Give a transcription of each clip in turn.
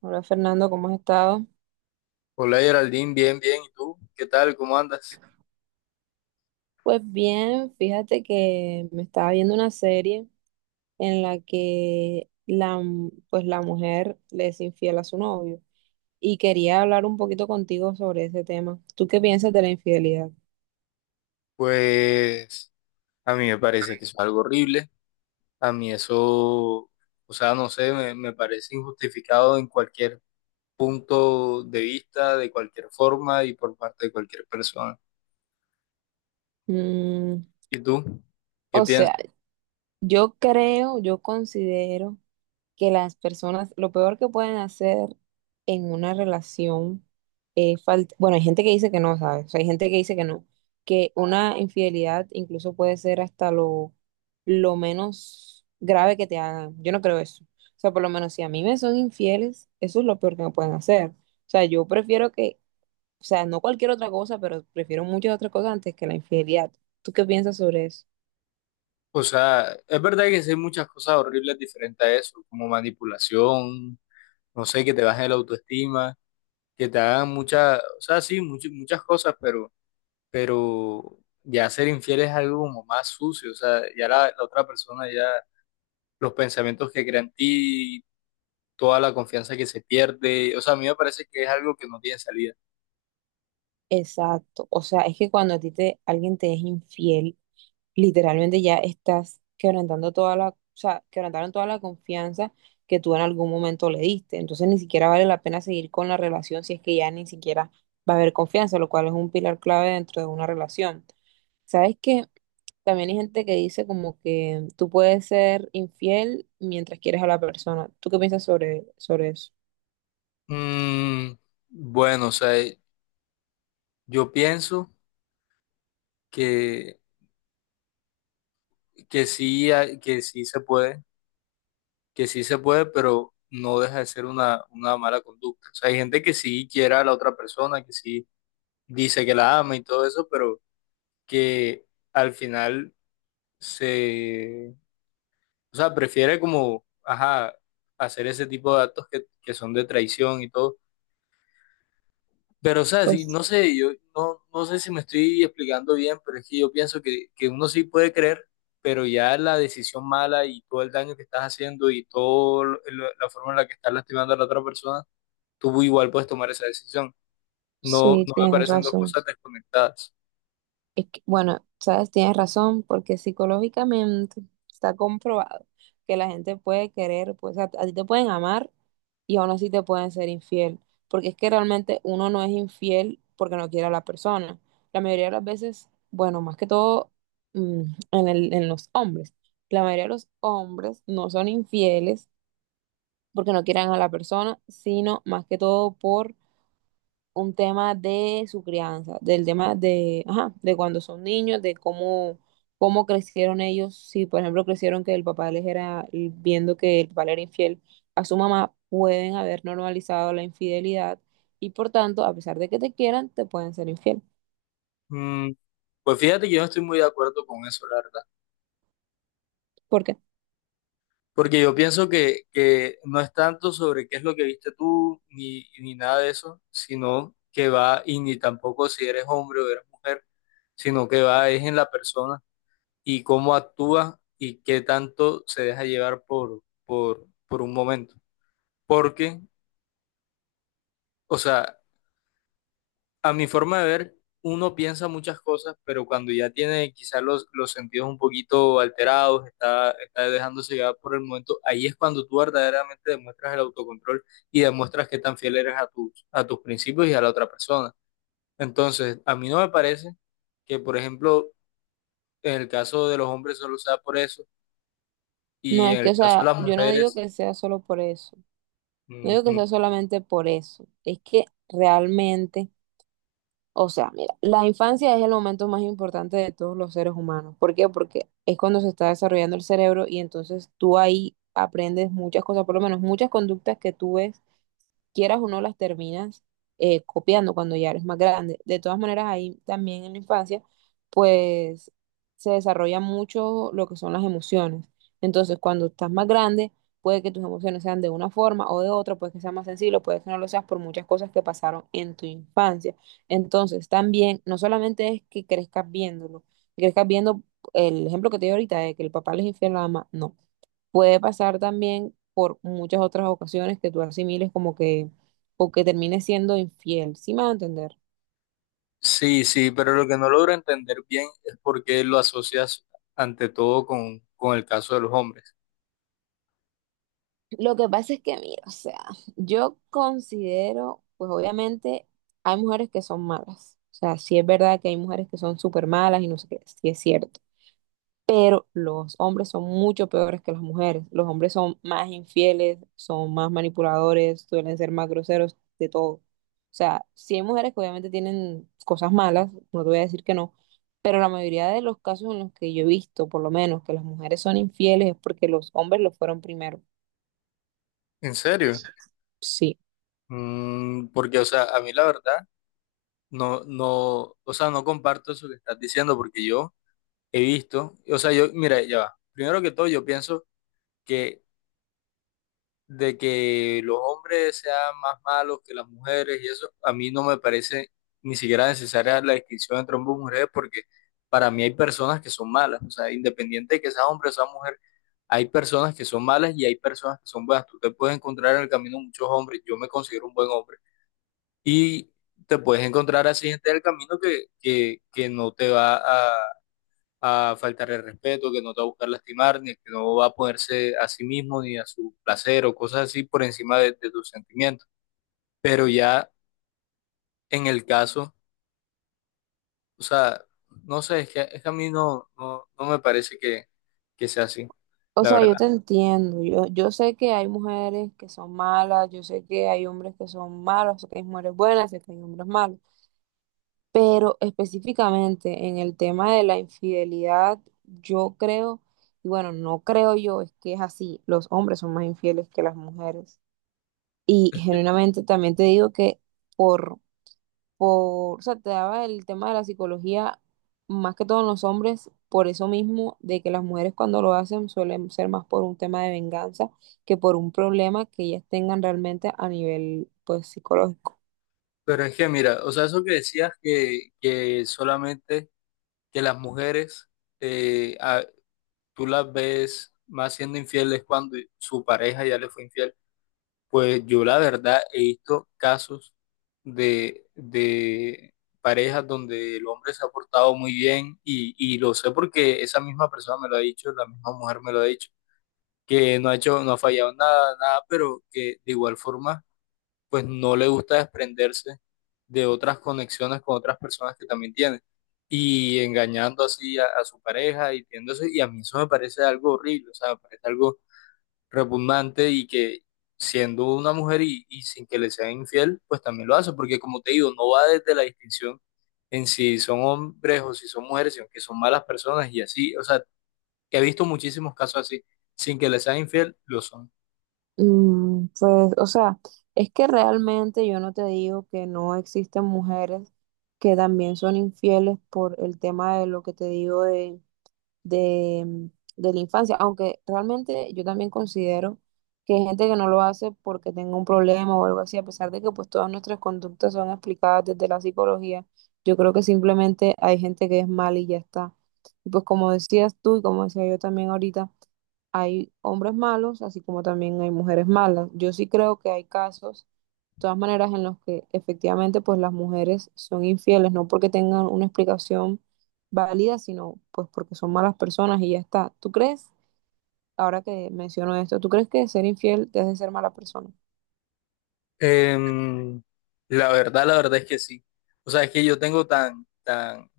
Hola, Fernando, ¿cómo has estado? Hola Geraldine, bien, bien. ¿Y tú? ¿Qué tal? ¿Cómo andas? Pues bien, fíjate que me estaba viendo una serie en la que pues la mujer le es infiel a su novio, y quería hablar un poquito contigo sobre ese tema. ¿Tú qué piensas de la infidelidad? Pues a mí me parece que eso es algo horrible. A mí eso, o sea, no sé, me parece injustificado en cualquier punto de vista, de cualquier forma y por parte de cualquier persona. Mm, ¿Y tú? ¿Qué o piensas? sea, yo creo, yo considero que las personas, lo peor que pueden hacer en una relación es falta, bueno, hay gente que dice que no, ¿sabes? O sea, hay gente que dice que no, que una infidelidad incluso puede ser hasta lo menos grave que te hagan. Yo no creo eso. O sea, por lo menos si a mí me son infieles, eso es lo peor que me pueden hacer. O sea, yo prefiero que, o sea, no cualquier otra cosa, pero prefiero muchas otras cosas antes que la infidelidad. ¿Tú qué piensas sobre eso? O sea, es verdad que sí hay muchas cosas horribles diferentes a eso, como manipulación, no sé, que te bajen la autoestima, que te hagan muchas, o sea, sí, muchas, muchas cosas, pero ya ser infiel es algo como más sucio, o sea, ya la otra persona, ya los pensamientos que crea en ti, toda la confianza que se pierde, o sea, a mí me parece que es algo que no tiene salida. Exacto. O sea, es que cuando a ti alguien te es infiel, literalmente ya estás quebrantando toda la, o sea, quebrantaron toda la confianza que tú en algún momento le diste. Entonces, ni siquiera vale la pena seguir con la relación si es que ya ni siquiera va a haber confianza, lo cual es un pilar clave dentro de una relación. ¿Sabes que también hay gente que dice como que tú puedes ser infiel mientras quieres a la persona? ¿Tú qué piensas sobre eso? Mm, bueno, o sea, yo pienso que, que sí, que sí se puede, que sí se puede, pero no deja de ser una mala conducta. O sea, hay gente que sí quiere a la otra persona, que sí dice que la ama y todo eso, pero que al final se o sea, prefiere como, ajá, hacer ese tipo de actos que son de traición y todo. Pero, o sea, sí, Pues no sé, yo no, no sé si me estoy explicando bien, pero es que yo pienso que uno sí puede creer, pero ya la decisión mala y todo el daño que estás haciendo y toda la forma en la que estás lastimando a la otra persona, tú igual puedes tomar esa decisión. No, no sí, me tienes parecen dos razón. cosas desconectadas. Es que, bueno, sabes, tienes razón, porque psicológicamente está comprobado que la gente puede querer, pues a ti te pueden amar y aún así te pueden ser infiel, porque es que realmente uno no es infiel porque no quiere a la persona. La mayoría de las veces, bueno, más que todo, mm, en los hombres, la mayoría de los hombres no son infieles porque no quieran a la persona, sino más que todo por un tema de su crianza, del tema de, ajá, de cuando son niños, de cómo crecieron ellos. Si, por ejemplo, crecieron que el papá les era, viendo que el papá le era infiel a su mamá, pueden haber normalizado la infidelidad y, por tanto, a pesar de que te quieran, te pueden ser infiel. Mm, pues fíjate que yo no estoy muy de acuerdo con eso, la verdad. Porque Porque yo pienso que no es tanto sobre qué es lo que viste tú, ni nada de eso, sino que va, y ni tampoco si eres hombre o eres mujer, sino que va es en la persona y cómo actúa y qué tanto se deja llevar por un momento. Porque, o sea, a mi forma de ver, uno piensa muchas cosas, pero cuando ya tiene quizás los sentidos un poquito alterados, está dejándose llevar por el momento, ahí es cuando tú verdaderamente demuestras el autocontrol y demuestras qué tan fiel eres a tus principios y a la otra persona. Entonces, a mí no me parece que, por ejemplo, en el caso de los hombres solo sea por eso no y es en que, el o caso de sea, las yo no digo mujeres, que sea solo por eso, no digo que ujú, sea solamente por eso, es que realmente... O sea, mira, la infancia es el momento más importante de todos los seres humanos. ¿Por qué? Porque es cuando se está desarrollando el cerebro, y entonces tú ahí aprendes muchas cosas, por lo menos muchas conductas que tú ves, quieras o no, las terminas copiando cuando ya eres más grande. De todas maneras, ahí también en la infancia, pues, se desarrolla mucho lo que son las emociones. Entonces, cuando estás más grande, puede que tus emociones sean de una forma o de otra, puede que seas más sensible, puede que no lo seas por muchas cosas que pasaron en tu infancia. Entonces, también, no solamente es que crezcas viéndolo, que crezcas viendo el ejemplo que te di ahorita de que el papá les infiel a la mamá, no. Puede pasar también por muchas otras ocasiones que tú asimiles como que, o que termines siendo infiel, ¿sí me va a entender? sí, sí, pero lo que no logro entender bien es por qué lo asocias ante todo con el caso de los hombres. Lo que pasa es que, mira, o sea, yo considero, pues obviamente hay mujeres que son malas, o sea, sí es verdad que hay mujeres que son súper malas y no sé qué, sí es cierto. Pero los hombres son mucho peores que las mujeres. Los hombres son más infieles, son más manipuladores, suelen ser más groseros, de todo. O sea, sí hay mujeres que obviamente tienen cosas malas, no te voy a decir que no, pero la mayoría de los casos en los que yo he visto, por lo menos, que las mujeres son infieles es porque los hombres lo fueron primero. ¿En serio? Sí. Mm, porque, o sea, a mí la verdad, no, no, o sea, no comparto eso que estás diciendo porque yo he visto, o sea, yo, mira, ya va. Primero que todo, yo pienso que de que los hombres sean más malos que las mujeres y eso, a mí no me parece ni siquiera necesaria la distinción entre hombres y mujeres porque para mí hay personas que son malas, o sea, independiente de que sea hombre o sea mujer, hay personas que son malas y hay personas que son buenas. Tú te puedes encontrar en el camino muchos hombres, yo me considero un buen hombre y te puedes encontrar así gente del camino que no te va a faltar el respeto, que no te va a buscar lastimar, ni que no va a ponerse a sí mismo ni a su placer o cosas así por encima de tus sentimientos. Pero ya en el caso, o sea, no sé, es que a mí no, no, no me parece que sea así, O la sea, yo verdad. te entiendo, yo sé que hay mujeres que son malas, yo sé que hay hombres que son malos, sé que hay mujeres buenas, sé que hay hombres malos. Pero específicamente en el tema de la infidelidad, yo creo, y bueno, no creo yo, es que es así, los hombres son más infieles que las mujeres. Y genuinamente también te digo que por, o sea, te daba el tema de la psicología, más que todo en los hombres, por eso mismo, de que las mujeres cuando lo hacen suelen ser más por un tema de venganza que por un problema que ellas tengan realmente a nivel, pues, psicológico. Pero es que mira, o sea, eso que decías que solamente que las mujeres... eh, a- tú las ves más siendo infieles cuando su pareja ya le fue infiel. Pues yo la verdad he visto casos de parejas donde el hombre se ha portado muy bien y lo sé porque esa misma persona me lo ha dicho, la misma mujer me lo ha dicho, que no ha hecho, no ha fallado nada, nada, pero que de igual forma pues no le gusta desprenderse de otras conexiones con otras personas que también tiene y engañando así a su pareja y tiéndose, y a mí eso me parece algo horrible, o sea, me parece algo repugnante y que siendo una mujer y sin que le sea infiel, pues también lo hace, porque como te digo, no va desde la distinción en si son hombres o si son mujeres, sino que son malas personas y así, o sea, que he visto muchísimos casos así, sin que le sea infiel, lo son. Mm, pues, o sea, es que realmente yo no te digo que no existen mujeres que también son infieles por el tema de lo que te digo de, mm, de la infancia, aunque realmente yo también considero que hay gente que no lo hace porque tenga un problema o algo así, a pesar de que, pues, todas nuestras conductas son explicadas desde la psicología, yo creo que simplemente hay gente que es mal y ya está. Y, pues, como decías tú y como decía yo también ahorita, hay hombres malos, así como también hay mujeres malas. Yo sí creo que hay casos, de todas maneras, en los que efectivamente pues las mujeres son infieles, no porque tengan una explicación válida, sino pues porque son malas personas y ya está. ¿Tú crees, ahora que menciono esto, tú crees que ser infiel te hace ser mala persona? Em, la verdad, la verdad es que sí. O sea, es que yo tengo tan, tan,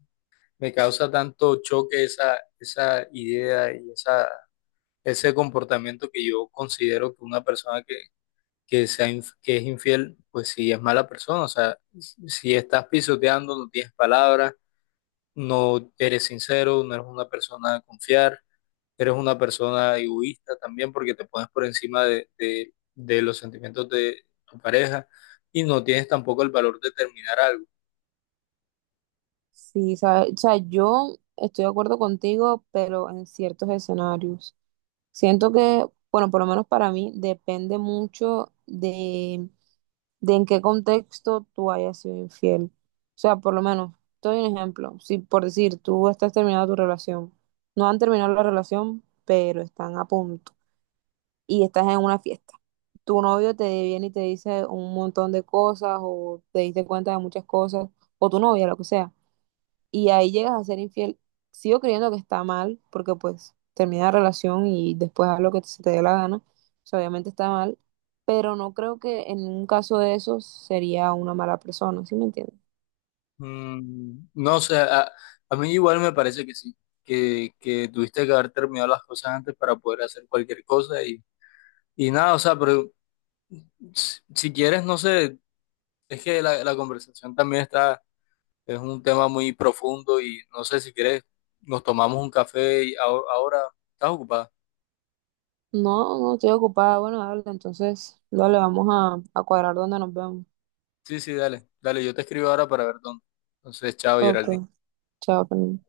me causa tanto choque esa, esa idea y esa, ese comportamiento que yo considero que una persona que sea, que es infiel, pues sí es mala persona. O sea, si estás pisoteando, no tienes palabras, no eres sincero, no eres una persona a confiar, eres una persona egoísta también porque te pones por encima de, de los sentimientos de tu pareja y no tienes tampoco el valor de terminar algo. Sí, o sea, yo estoy de acuerdo contigo, pero en ciertos escenarios. Siento que, bueno, por lo menos para mí, depende mucho de en qué contexto tú hayas sido infiel. O sea, por lo menos, te doy un ejemplo. Si por decir, tú estás terminando tu relación, no han terminado la relación, pero están a punto y estás en una fiesta. Tu novio te viene y te dice un montón de cosas o te diste cuenta de muchas cosas, o tu novia, lo que sea, y ahí llegas a ser infiel, sigo creyendo que está mal, porque pues termina la relación y después haz lo que se te dé la gana, o sea, obviamente está mal, pero no creo que en un caso de esos sería una mala persona. ¿Sí me entiendes? Mm, no sé, a mí igual me parece que sí, que tuviste que haber terminado las cosas antes para poder hacer cualquier cosa y nada, o sea, pero si, si quieres, no sé, es que la conversación también está, es un tema muy profundo y no sé si quieres, nos tomamos un café y ahora ahora estás ocupada. No, no estoy ocupada, bueno, dale, entonces, dale, vamos a cuadrar donde nos vemos. Sí, sí, dale, dale, yo te escribo ahora para ver dónde. Entonces, chao, Ok, Geraldine. chao, Fernanda.